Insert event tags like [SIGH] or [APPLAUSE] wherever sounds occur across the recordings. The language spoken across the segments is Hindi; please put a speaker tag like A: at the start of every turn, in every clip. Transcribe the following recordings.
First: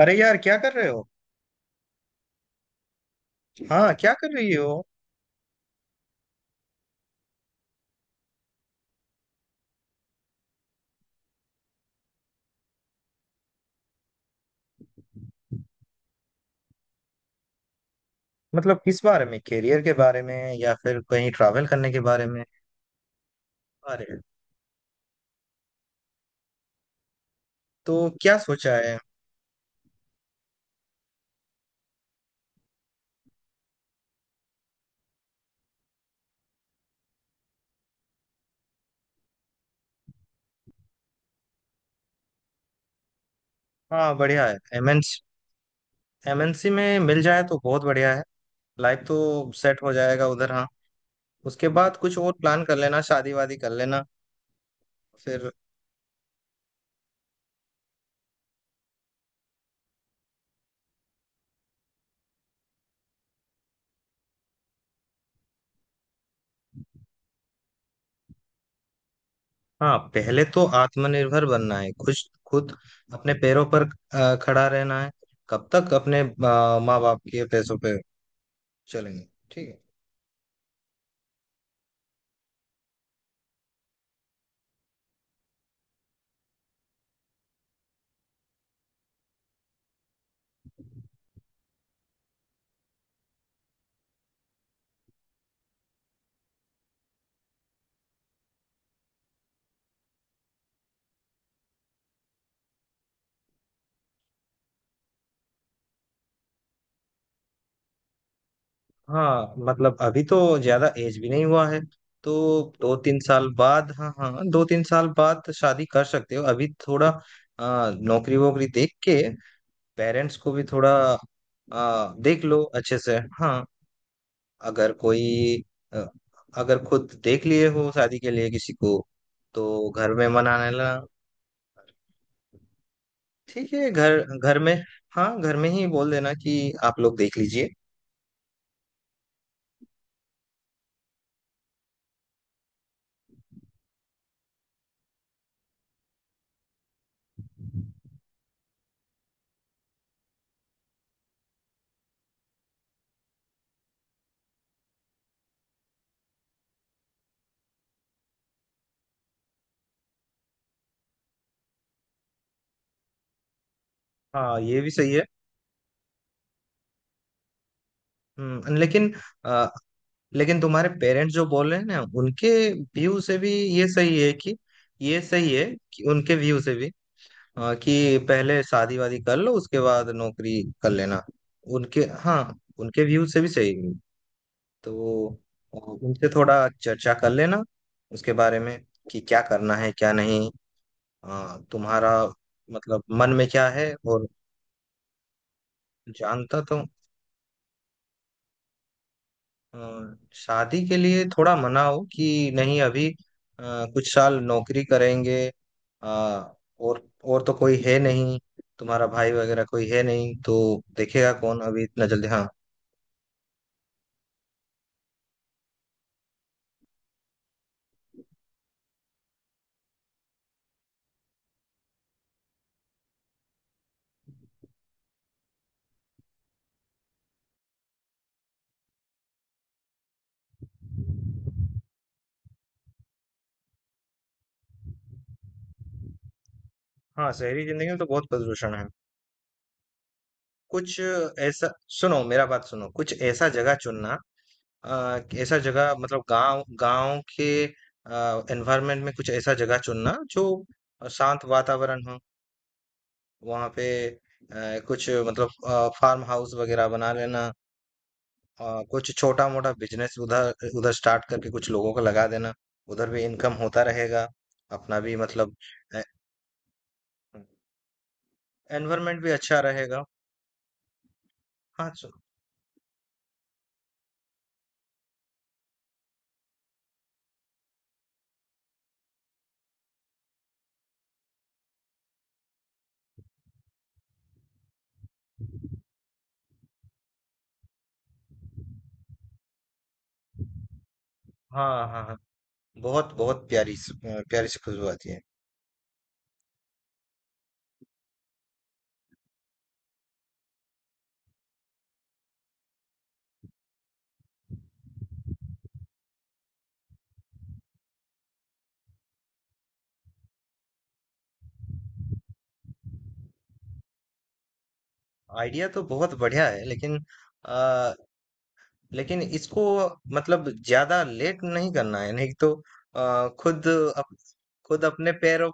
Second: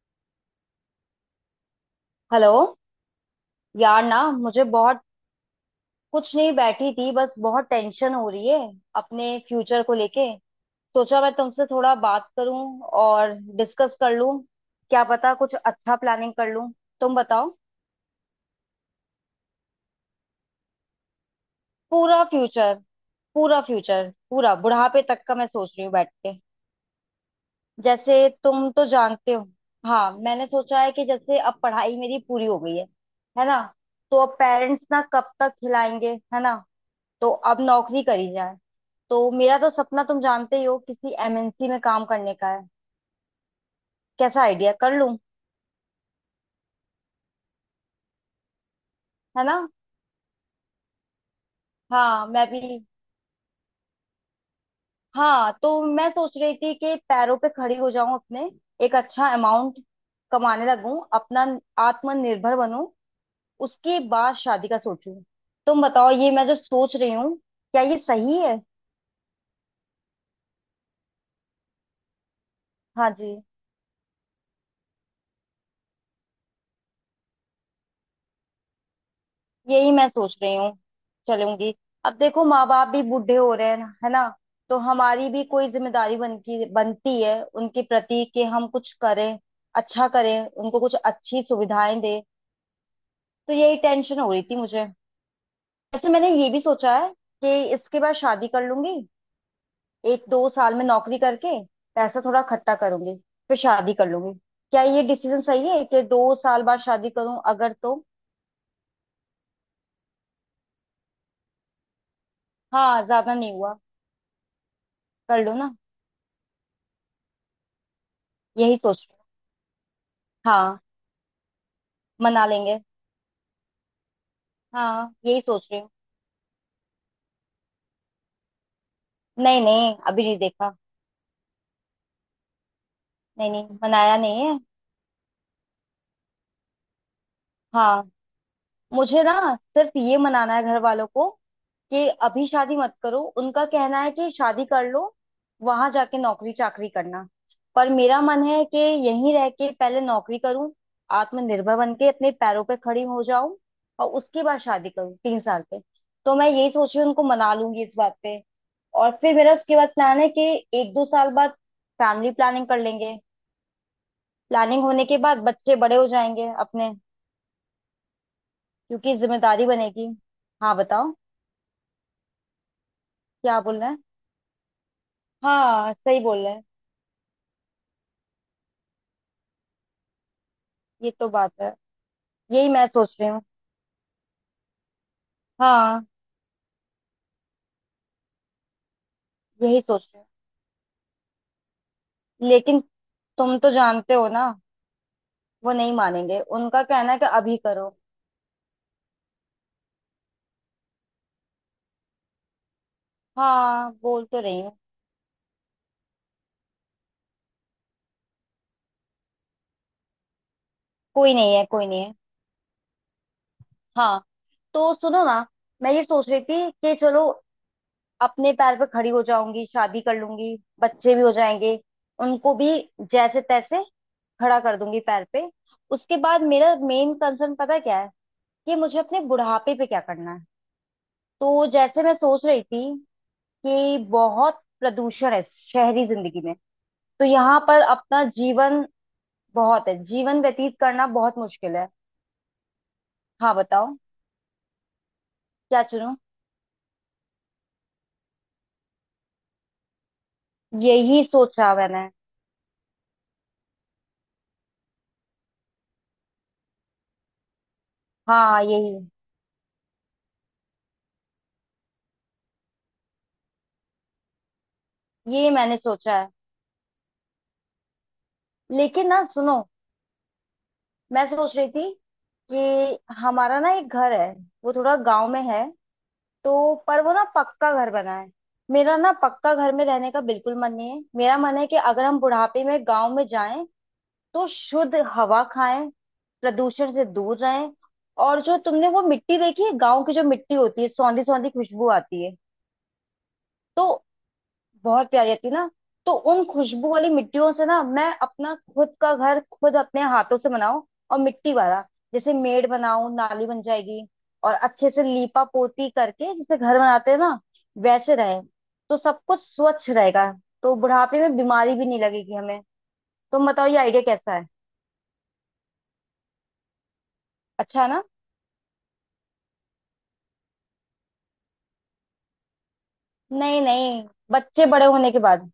A: अरे यार, क्या कर रहे हो।
B: हेलो।
A: हाँ,
B: यार
A: क्या
B: ना
A: कर रही
B: मुझे
A: हो।
B: बहुत कुछ नहीं, बैठी थी बस। बहुत टेंशन हो रही है अपने फ्यूचर को लेके। सोचा मैं तुमसे थोड़ा बात करूं और डिस्कस कर लूं, क्या पता कुछ अच्छा प्लानिंग कर लूं। तुम बताओ।
A: मतलब किस बारे में? करियर के बारे में या फिर कहीं ट्रैवल करने के
B: पूरा
A: बारे में?
B: फ्यूचर पूरा फ्यूचर
A: अरे,
B: पूरा बुढ़ापे तक का मैं सोच रही हूँ बैठ के।
A: तो
B: जैसे
A: क्या
B: तुम
A: सोचा
B: तो
A: है।
B: जानते हो। हाँ मैंने सोचा है कि जैसे अब पढ़ाई मेरी पूरी हो गई है ना। तो अब पेरेंट्स ना कब तक खिलाएंगे, है ना। तो अब नौकरी करी जाए। तो मेरा तो सपना तुम जानते ही हो, किसी एमएनसी में काम करने का है।
A: हाँ,
B: कैसा
A: बढ़िया है
B: आइडिया कर लूं।
A: एमएनसी। एमएनसी में मिल जाए तो बहुत बढ़िया है। लाइफ
B: है
A: तो
B: ना।
A: सेट हो जाएगा उधर। हाँ, उसके बाद कुछ
B: हाँ
A: और
B: मैं भी।
A: प्लान कर लेना, शादी वादी कर लेना। फिर।
B: हाँ तो मैं सोच रही थी कि पैरों पे खड़ी हो जाऊं अपने। एक अच्छा अमाउंट कमाने लगूं अपना, आत्मनिर्भर बनूं। उसके बाद शादी का सोचूं। तुम बताओ ये मैं जो सोच रही हूँ क्या ये सही है।
A: हाँ, पहले तो आत्मनिर्भर बनना है खुद खुद
B: हाँ
A: अपने
B: जी।
A: पैरों पर, खड़ा रहना है। कब तक अपने माँ बाप के पैसों पे चलेंगे। ठीक है।
B: यही मैं सोच रही हूँ। चलूंगी। अब देखो माँ बाप भी बूढ़े हो रहे हैं है ना। तो हमारी भी कोई जिम्मेदारी बनती बनती है उनके प्रति कि हम कुछ करें, अच्छा करें, उनको कुछ अच्छी सुविधाएं दें। तो यही टेंशन हो रही थी मुझे। वैसे मैंने ये भी सोचा है कि इसके बाद शादी कर लूंगी। 1-2 साल में नौकरी करके पैसा थोड़ा इकट्ठा करूंगी, फिर शादी कर लूंगी। क्या ये डिसीजन सही है कि 2 साल बाद शादी करूं, अगर तो।
A: हाँ मतलब, अभी तो ज्यादा एज भी नहीं हुआ है तो। दो
B: हाँ
A: तीन
B: ज्यादा
A: साल
B: नहीं हुआ।
A: बाद, हाँ हाँ, दो तीन साल
B: कर
A: बाद
B: लो ना।
A: शादी कर सकते हो। अभी थोड़ा नौकरी वोकरी
B: यही
A: देख
B: सोच
A: के।
B: रही
A: पेरेंट्स को
B: हूँ।
A: भी
B: हाँ
A: थोड़ा देख
B: मना
A: लो
B: लेंगे।
A: अच्छे से। हाँ, अगर
B: हाँ यही
A: कोई,
B: सोच रही हूँ।
A: अ, अगर खुद देख लिए हो शादी के लिए किसी को
B: नहीं
A: तो
B: नहीं,
A: घर
B: अभी
A: में
B: नहीं
A: मनाने
B: देखा।
A: ला।
B: नहीं
A: ठीक
B: नहीं,
A: है,
B: मनाया
A: घर,
B: नहीं
A: घर
B: है।
A: में। हाँ, घर में ही बोल देना कि आप लोग देख लीजिए।
B: हाँ। मुझे ना सिर्फ ये मनाना है घर वालों को कि अभी शादी मत करो। उनका कहना है कि शादी कर लो, वहां जाके नौकरी चाकरी करना। पर मेरा मन है कि यहीं रह के पहले नौकरी करूं, आत्मनिर्भर बन के अपने पैरों पे खड़ी हो जाऊं, और उसके बाद शादी करूं 3 साल पे। तो मैं यही सोच रही हूँ उनको मना लूंगी इस बात पे। और फिर मेरा उसके बाद प्लान है कि 1-2 साल बाद फैमिली प्लानिंग कर लेंगे।
A: हाँ, ये
B: प्लानिंग
A: भी
B: होने
A: सही
B: के
A: है।
B: बाद बच्चे बड़े हो जाएंगे अपने,
A: लेकिन,
B: क्योंकि जिम्मेदारी बनेगी।
A: लेकिन
B: हाँ
A: तुम्हारे
B: बताओ।
A: पेरेंट्स जो बोल रहे हैं ना उनके व्यू से भी
B: क्या बोल
A: ये
B: रहे हैं।
A: सही है कि, ये सही है
B: हाँ
A: कि
B: सही
A: उनके
B: बोल रहे
A: व्यू
B: हैं।
A: से भी कि पहले शादी वादी कर लो उसके बाद नौकरी कर
B: ये
A: लेना।
B: तो बात है।
A: उनके, हाँ,
B: यही मैं
A: उनके
B: सोच
A: व्यू
B: रही
A: से
B: हूँ।
A: भी सही है तो।
B: हाँ
A: उनसे थोड़ा चर्चा कर लेना उसके बारे में, कि क्या करना
B: यही
A: है
B: सोच
A: क्या
B: रही
A: नहीं। तुम्हारा
B: हूँ लेकिन
A: मतलब मन में
B: तुम
A: क्या
B: तो
A: है।
B: जानते
A: और
B: हो ना, वो नहीं मानेंगे,
A: जानता तो,
B: उनका कहना है कि अभी करो।
A: अ, शादी के लिए थोड़ा मना हो कि नहीं अभी। अ,
B: हाँ
A: कुछ
B: बोल
A: साल
B: तो रही हूँ।
A: नौकरी करेंगे। अ, और तो कोई है नहीं, तुम्हारा भाई वगैरह कोई है नहीं तो देखेगा
B: कोई नहीं
A: कौन
B: है,
A: अभी
B: कोई नहीं
A: इतना
B: है।
A: जल्दी। हाँ।
B: हाँ। तो सुनो ना, मैं ये सोच रही थी कि चलो अपने पैर पे खड़ी हो जाऊंगी, शादी कर लूंगी, बच्चे भी हो जाएंगे। उनको भी जैसे तैसे खड़ा कर दूंगी पैर पे। उसके बाद मेरा मेन कंसर्न पता है क्या है, कि मुझे अपने बुढ़ापे पे क्या करना है। तो जैसे मैं सोच रही थी कि बहुत प्रदूषण है शहरी जिंदगी में। तो
A: हाँ,
B: यहाँ
A: शहरी
B: पर
A: जिंदगी में तो
B: अपना
A: बहुत प्रदूषण है।
B: जीवन बहुत है, जीवन व्यतीत
A: कुछ
B: करना बहुत
A: ऐसा,
B: मुश्किल है।
A: सुनो मेरा बात सुनो, कुछ ऐसा
B: हाँ
A: जगह
B: बताओ।
A: चुनना। ऐसा
B: क्या
A: जगह
B: चुनूं।
A: मतलब गांव, गांव के एनवायरमेंट में, कुछ ऐसा जगह चुनना जो
B: यही
A: शांत
B: सोचा
A: वातावरण
B: मैंने।
A: हो। वहाँ पे कुछ मतलब फार्म हाउस वगैरह बना लेना।
B: हाँ यही।
A: कुछ छोटा मोटा बिजनेस उधर, उधर स्टार्ट करके कुछ लोगों को लगा देना। उधर भी इनकम होता रहेगा, अपना भी
B: ये
A: मतलब
B: मैंने सोचा है। लेकिन
A: एनवायरनमेंट
B: ना
A: भी
B: सुनो,
A: अच्छा रहेगा।
B: मैं सोच रही
A: हाँ
B: थी कि हमारा ना एक घर है, वो थोड़ा गांव में है। तो पर वो ना पक्का घर बना है। मेरा ना पक्का घर में रहने का बिल्कुल मन नहीं है। मेरा मन है कि अगर हम बुढ़ापे में गांव में जाएं तो शुद्ध हवा खाएं, प्रदूषण से दूर रहें। और जो तुमने वो मिट्टी देखी है गांव की, जो मिट्टी होती है सौंधी सौंधी खुशबू
A: हाँ हाँ हाँ,
B: आती है।
A: बहुत बहुत प्यारी
B: तो
A: प्यारी सी खुशबू
B: बहुत
A: आती है।
B: प्यारी आती है ना। तो उन खुशबू वाली मिट्टियों से ना मैं अपना खुद का घर खुद अपने हाथों से बनाऊं। और मिट्टी वाला जैसे मेड़ बनाऊं, नाली बन जाएगी। और अच्छे से लीपा पोती करके जैसे घर बनाते हैं ना वैसे रहे। तो सब कुछ स्वच्छ रहेगा। तो बुढ़ापे में बीमारी भी नहीं लगेगी हमें। तुम बताओ ये आइडिया कैसा है।
A: आइडिया तो बहुत बढ़िया है, लेकिन,
B: अच्छा है ना।
A: लेकिन इसको मतलब ज्यादा लेट नहीं करना है, नहीं तो
B: नहीं
A: खुद
B: नहीं,
A: अप,
B: बच्चे
A: खुद
B: बड़े होने
A: अपने
B: के
A: पैरों,
B: बाद।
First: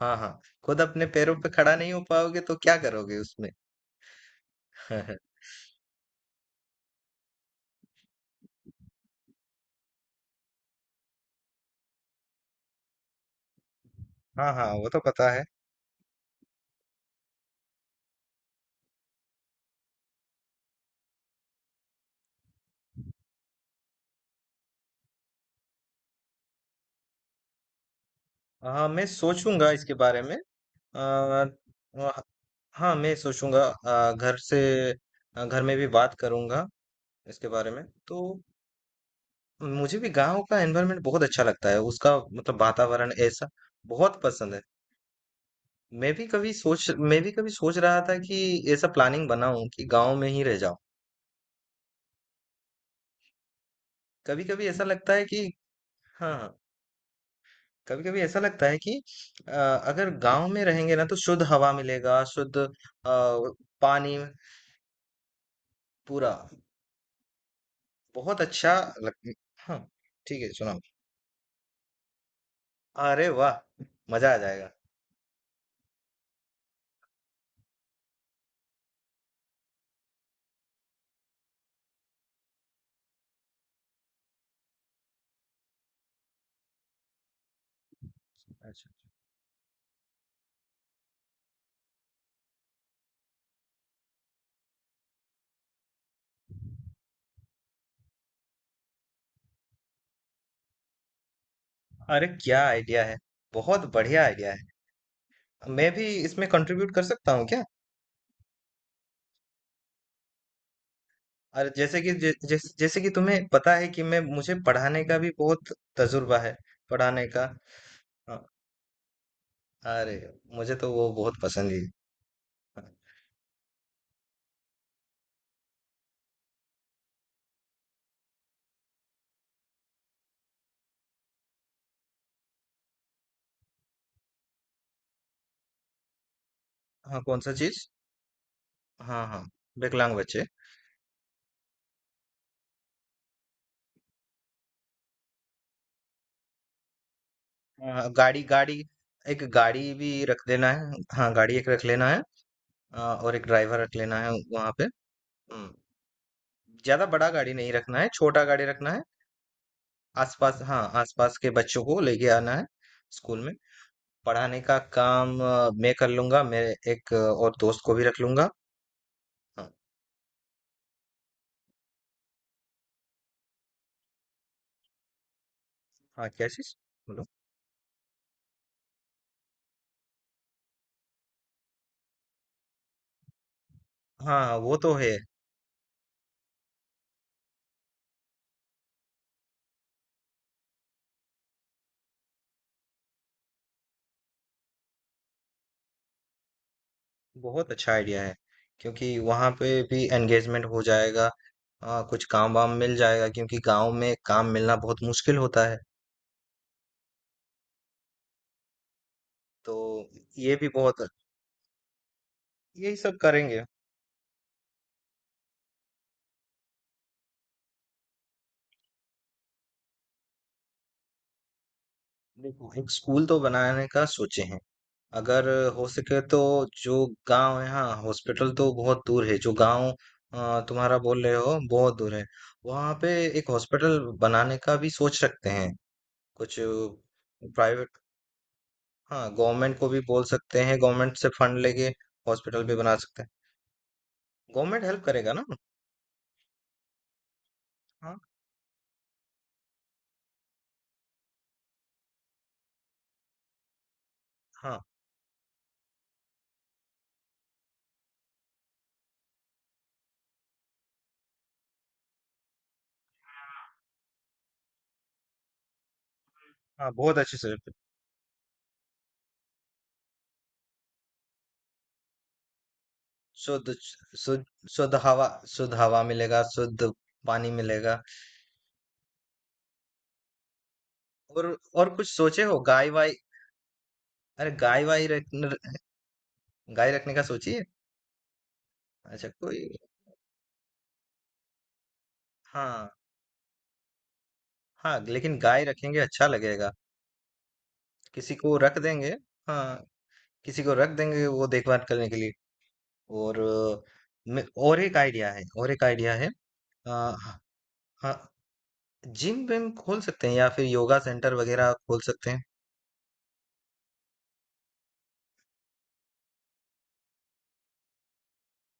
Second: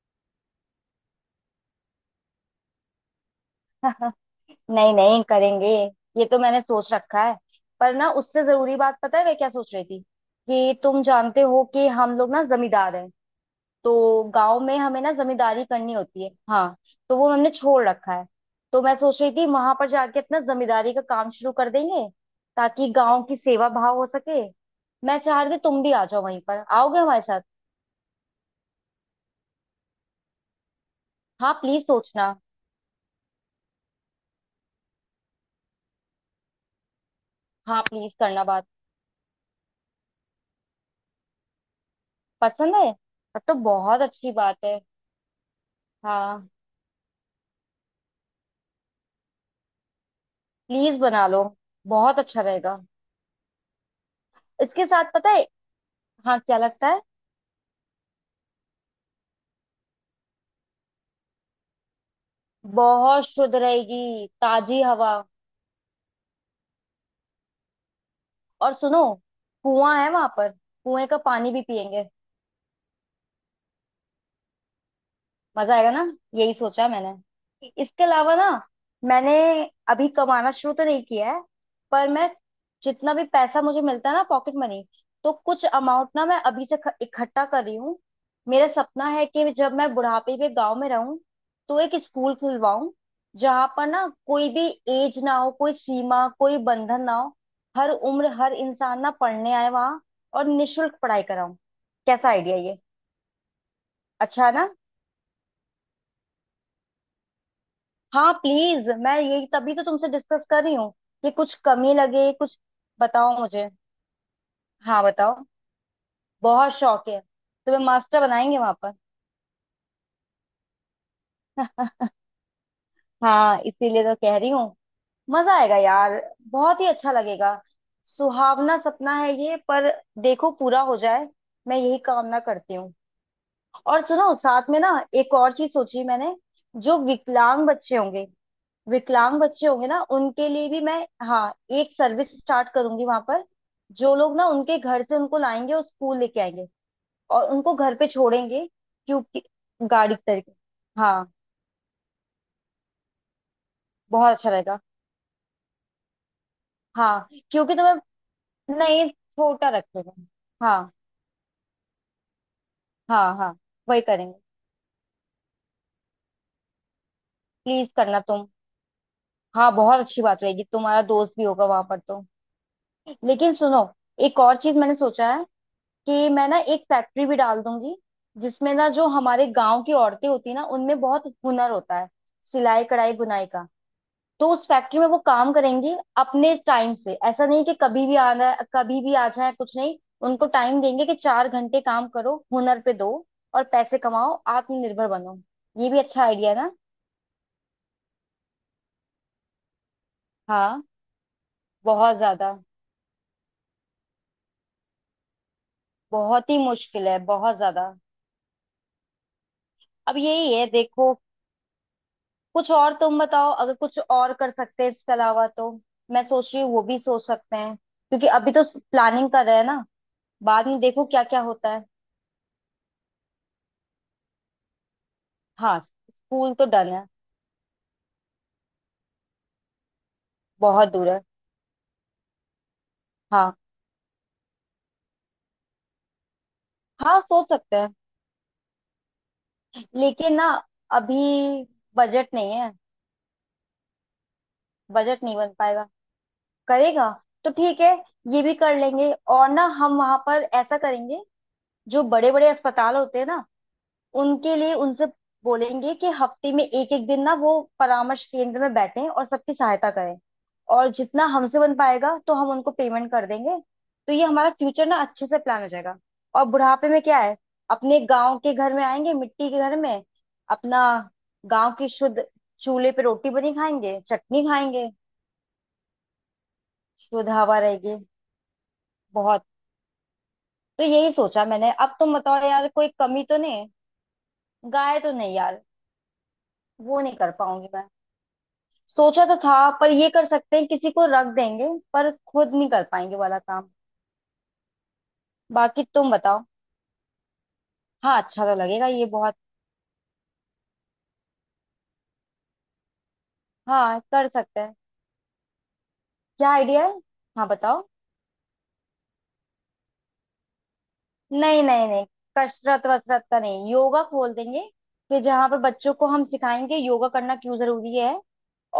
A: हाँ हाँ, खुद अपने पैरों पे खड़ा नहीं हो पाओगे तो क्या करोगे उसमें।
B: [LAUGHS] नहीं नहीं
A: [LAUGHS]
B: करेंगे। ये तो मैंने सोच रखा है। पर ना उससे जरूरी बात पता है मैं क्या सोच रही थी, कि तुम जानते हो कि हम लोग ना जमींदार हैं। तो
A: हाँ
B: गांव
A: हाँ,
B: में
A: वो तो
B: हमें ना
A: पता है।
B: जमींदारी करनी होती है, हाँ। तो वो हमने छोड़ रखा है। तो मैं सोच रही थी वहां पर जाके अपना जमींदारी का काम शुरू कर देंगे, ताकि गांव की सेवा भाव हो सके। मैं चाह रही थी तुम भी आ जाओ, वहीं पर आओगे हमारे साथ।
A: हाँ, मैं सोचूंगा इसके बारे में। आ,
B: हाँ प्लीज
A: वह-
B: सोचना।
A: हाँ, मैं सोचूंगा। घर से, घर में भी बात करूंगा इसके बारे
B: हाँ
A: में
B: प्लीज
A: तो।
B: करना बात।
A: मुझे भी गांव का एनवायरनमेंट बहुत अच्छा लगता है, उसका मतलब
B: पसंद है,
A: वातावरण
B: तब
A: ऐसा
B: तो बहुत
A: बहुत
B: अच्छी
A: पसंद है।
B: बात है। हाँ
A: मैं भी कभी सोच रहा था कि ऐसा प्लानिंग बनाऊं कि गांव में ही रह जाऊं।
B: प्लीज बना लो, बहुत अच्छा रहेगा।
A: कभी कभी ऐसा
B: इसके साथ
A: लगता है
B: पता है।
A: कि।
B: हाँ
A: हाँ।
B: क्या लगता है।
A: कभी कभी ऐसा लगता है कि अगर गांव में रहेंगे ना तो शुद्ध हवा मिलेगा, शुद्ध
B: बहुत शुद्ध
A: पानी।
B: रहेगी ताजी हवा।
A: पूरा बहुत अच्छा
B: और सुनो,
A: लग। हाँ
B: कुआं है वहां
A: ठीक
B: पर।
A: है, सुनाओ।
B: कुएं का पानी भी पियेंगे।
A: अरे वाह, मजा आ जाएगा।
B: मजा आएगा ना। यही सोचा मैंने। इसके अलावा ना, मैंने अभी कमाना शुरू तो नहीं किया है, पर मैं जितना भी पैसा मुझे मिलता है ना पॉकेट मनी, तो कुछ अमाउंट ना मैं अभी से इकट्ठा कर रही हूँ। मेरा
A: अच्छा।
B: सपना है कि जब मैं बुढ़ापे में गांव में रहूं, तो एक स्कूल खुलवाऊं, जहां पर ना कोई भी एज ना हो, कोई सीमा कोई बंधन ना हो, हर उम्र हर इंसान ना पढ़ने आए वहां, और निशुल्क पढ़ाई कराऊं।
A: अरे
B: कैसा आइडिया
A: क्या
B: ये।
A: आइडिया है, बहुत बढ़िया
B: अच्छा
A: आइडिया
B: है
A: है।
B: ना।
A: मैं भी इसमें कंट्रीब्यूट कर सकता हूँ क्या।
B: हाँ प्लीज मैं यही तभी तो तुमसे डिस्कस कर रही हूँ, कि कुछ
A: और
B: कमी
A: जैसे कि
B: लगे कुछ।
A: जैसे जैसे कि
B: बताओ
A: तुम्हें
B: मुझे।
A: पता है कि मैं मुझे
B: हाँ
A: पढ़ाने का भी
B: बताओ।
A: बहुत तजुर्बा है।
B: बहुत शौक है।
A: पढ़ाने का,
B: तुम्हें मास्टर
A: हाँ।
B: बनाएंगे वहां पर।
A: अरे, मुझे तो वो बहुत पसंद है।
B: [LAUGHS]
A: हाँ।
B: हाँ इसीलिए तो कह रही हूँ। मजा आएगा यार, बहुत ही अच्छा लगेगा। सुहावना सपना है ये, पर देखो पूरा हो जाए, मैं यही कामना करती हूँ। और सुनो साथ में ना, एक और चीज सोची मैंने। जो
A: हाँ, कौन सा
B: विकलांग
A: चीज।
B: बच्चे होंगे।
A: हाँ
B: विकलांग
A: हाँ,
B: बच्चे होंगे ना
A: विकलांग बच्चे।
B: उनके लिए भी मैं। हाँ। एक सर्विस स्टार्ट करूंगी वहां पर, जो लोग ना उनके घर से उनको लाएंगे और स्कूल लेके आएंगे और उनको
A: हाँ।
B: घर पे
A: हाँ, गाड़ी
B: छोड़ेंगे।
A: गाड़ी, एक
B: क्योंकि
A: गाड़ी
B: गाड़ी के
A: भी रख
B: तरीके।
A: देना है, हाँ,
B: हाँ,
A: गाड़ी एक रख लेना है। हाँ, और एक ड्राइवर रख लेना
B: बहुत
A: है
B: अच्छा
A: वहां
B: रहेगा।
A: पे। हम्म, ज्यादा बड़ा
B: हाँ
A: गाड़ी नहीं
B: क्योंकि
A: रखना है,
B: तुम्हें।
A: छोटा गाड़ी रखना है।
B: नहीं छोटा रखेगा।
A: आसपास, हाँ,
B: हाँ
A: आसपास के बच्चों को लेके आना है
B: हाँ
A: स्कूल में।
B: हाँ। वही करेंगे।
A: पढ़ाने का काम मैं कर लूंगा, मेरे एक और दोस्त
B: प्लीज
A: को भी रख
B: करना तुम।
A: लूंगा। हाँ।
B: हाँ बहुत अच्छी बात रहेगी, तुम्हारा दोस्त भी होगा वहां पर तो। लेकिन सुनो, एक और चीज मैंने सोचा है,
A: हाँ
B: कि मैं
A: क्या
B: ना
A: चीज,
B: एक
A: बोलो।
B: फैक्ट्री भी डाल दूंगी। जिसमें ना जो हमारे गांव की औरतें होती है ना, उनमें बहुत हुनर होता है, सिलाई कढ़ाई बुनाई का।
A: हाँ
B: तो
A: हाँ,
B: उस
A: वो तो
B: फैक्ट्री में
A: है।
B: वो काम करेंगी अपने टाइम से। ऐसा नहीं कि कभी भी आना, कभी भी आ जाए, कुछ नहीं। उनको टाइम देंगे कि 4 घंटे काम करो, हुनर पे दो, और पैसे कमाओ, आत्मनिर्भर बनो। ये भी अच्छा आइडिया ना।
A: बहुत अच्छा आइडिया है, क्योंकि वहां पे भी एंगेजमेंट हो
B: हाँ
A: जाएगा। हाँ,
B: बहुत
A: कुछ काम
B: ज्यादा।
A: वाम मिल जाएगा, क्योंकि गांव में काम मिलना बहुत मुश्किल होता है
B: बहुत ही मुश्किल है, बहुत ज्यादा।
A: तो।
B: अब यही
A: ये
B: है
A: भी बहुत।
B: देखो। कुछ और
A: यही सब
B: तुम बताओ,
A: करेंगे।
B: अगर कुछ और कर सकते हैं इसके अलावा तो। मैं सोच रही हूँ वो भी सोच सकते हैं, क्योंकि अभी तो प्लानिंग कर रहे हैं ना। बाद में देखो क्या क्या होता है।
A: देखो, एक स्कूल तो बनाने का सोचे हैं। अगर
B: हाँ
A: हो सके तो
B: स्कूल तो डन
A: जो
B: है।
A: गांव है, हाँ, हॉस्पिटल तो बहुत दूर है, जो गांव
B: बहुत
A: तुम्हारा
B: दूर है।
A: बोल रहे हो बहुत दूर है, वहां पे एक
B: हाँ
A: हॉस्पिटल बनाने का भी सोच सकते हैं। कुछ
B: हाँ सोच सकते हैं।
A: प्राइवेट, हाँ, गवर्नमेंट को भी बोल
B: लेकिन ना
A: सकते हैं, गवर्नमेंट से फंड
B: अभी
A: लेके
B: बजट नहीं
A: हॉस्पिटल
B: है।
A: भी बना सकते हैं। गवर्नमेंट हेल्प
B: बजट
A: करेगा
B: नहीं
A: ना।
B: बन पाएगा। करेगा। तो ठीक है।
A: हाँ।
B: ये भी कर लेंगे। और ना हम वहां पर ऐसा करेंगे, जो बड़े बड़े अस्पताल होते हैं ना, उनके लिए
A: हाँ,
B: उनसे बोलेंगे कि हफ्ते में एक एक दिन ना वो परामर्श केंद्र में बैठें और सबकी सहायता करें। और जितना हमसे बन पाएगा तो हम उनको पेमेंट कर देंगे। तो ये हमारा फ्यूचर ना अच्छे से प्लान हो जाएगा। और बुढ़ापे
A: हाँ,
B: में
A: बहुत
B: क्या
A: अच्छे
B: है,
A: से।
B: अपने गांव के घर में आएंगे, मिट्टी के घर में अपना। गांव की शुद्ध चूल्हे पे रोटी बनी
A: शुद्ध,
B: खाएंगे, चटनी
A: शुद्ध,
B: खाएंगे।
A: शुद्ध हवा, शुद्ध हवा मिलेगा, शुद्ध
B: शुद्ध
A: पानी
B: हवा रहेगी।
A: मिलेगा।
B: बहुत। तो यही सोचा
A: और
B: मैंने।
A: और
B: अब
A: कुछ
B: तुम
A: सोचे
B: बताओ
A: हो?
B: यार कोई
A: गाय वाय?
B: कमी तो नहीं।
A: अरे, गाय
B: गाय
A: वाय
B: तो नहीं यार,
A: गाय
B: वो
A: रखने
B: नहीं
A: का
B: कर
A: सोचिए।
B: पाऊंगी मैं। सोचा
A: अच्छा
B: तो था,
A: कोई।
B: पर ये कर सकते हैं, किसी को रख देंगे, पर खुद नहीं कर
A: हाँ,
B: पाएंगे वाला काम।
A: हाँ, लेकिन गाय
B: बाकी
A: रखेंगे
B: तुम
A: अच्छा
B: बताओ।
A: लगेगा।
B: हाँ
A: किसी
B: अच्छा तो
A: को रख
B: लगेगा ये
A: देंगे,
B: बहुत।
A: हाँ, किसी को रख देंगे वो देखभाल करने के लिए। और
B: हाँ कर सकते हैं।
A: और एक आइडिया है, और एक आइडिया है।
B: क्या आइडिया है।
A: हाँ।
B: हाँ बताओ।
A: हाँ, जिम विम खोल सकते हैं, या फिर योगा सेंटर
B: नहीं
A: वगैरह
B: नहीं
A: खोल
B: नहीं,
A: सकते हैं।
B: कसरत वसरत का नहीं, योगा खोल देंगे। कि जहाँ पर बच्चों को हम सिखाएंगे योगा करना क्यों जरूरी है।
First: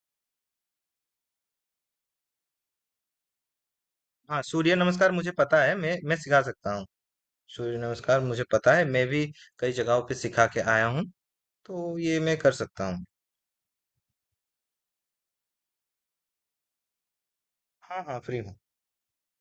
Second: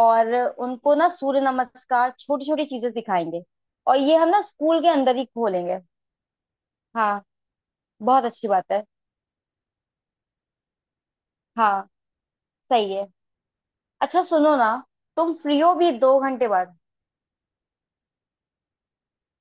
B: और उनको ना सूर्य नमस्कार, छोटी छोटी चीजें सिखाएंगे। और ये हम ना
A: हाँ सूर्य
B: स्कूल के
A: नमस्कार
B: अंदर ही
A: मुझे पता है,
B: खोलेंगे।
A: मैं सिखा सकता हूँ।
B: हाँ
A: सूर्य नमस्कार
B: बहुत
A: मुझे
B: अच्छी बात
A: पता
B: है।
A: है, मैं भी कई जगहों पे सिखा के आया हूँ,
B: हाँ
A: तो ये मैं कर सकता
B: सही
A: हूँ।
B: है। अच्छा सुनो ना, तुम फ्री हो भी 2 घंटे बाद।
A: हाँ हाँ, फ्री हूँ।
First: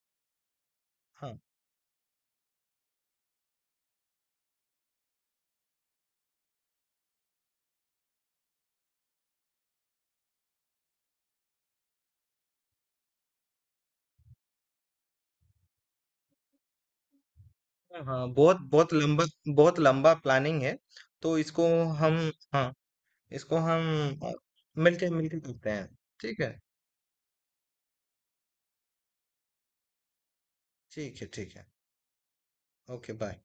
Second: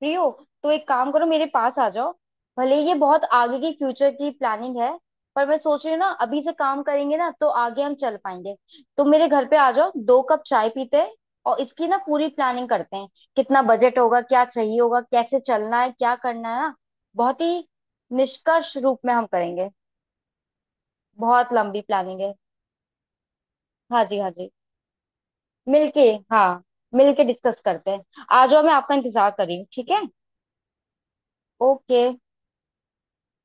B: फ्री हो। तो एक काम करो,
A: हाँ।
B: मेरे पास आ जाओ। भले ही ये बहुत आगे की फ्यूचर की प्लानिंग है, पर मैं सोच रही हूँ ना अभी से काम करेंगे ना तो आगे हम चल पाएंगे। तो मेरे घर पे आ जाओ, 2 कप चाय पीते हैं और इसकी ना पूरी प्लानिंग करते हैं। कितना बजट होगा, क्या चाहिए होगा, कैसे चलना है, क्या करना है ना। बहुत ही
A: हाँ हाँ, बहुत
B: निष्कर्ष
A: बहुत
B: रूप में
A: लंबा,
B: हम करेंगे।
A: बहुत लंबा प्लानिंग है। तो
B: बहुत
A: इसको
B: लंबी
A: हम,
B: प्लानिंग है।
A: हाँ, इसको
B: हाँ जी,
A: हम
B: हाँ
A: अ,
B: जी।
A: मिलके मिलके करते हैं।
B: मिलके।
A: ठीक है।
B: हाँ मिलके डिस्कस करते हैं। आ जाओ, मैं आपका इंतजार कर रही हूँ, ठीक है।
A: ठीक है, ठीक है।
B: ओके।
A: Okay bye.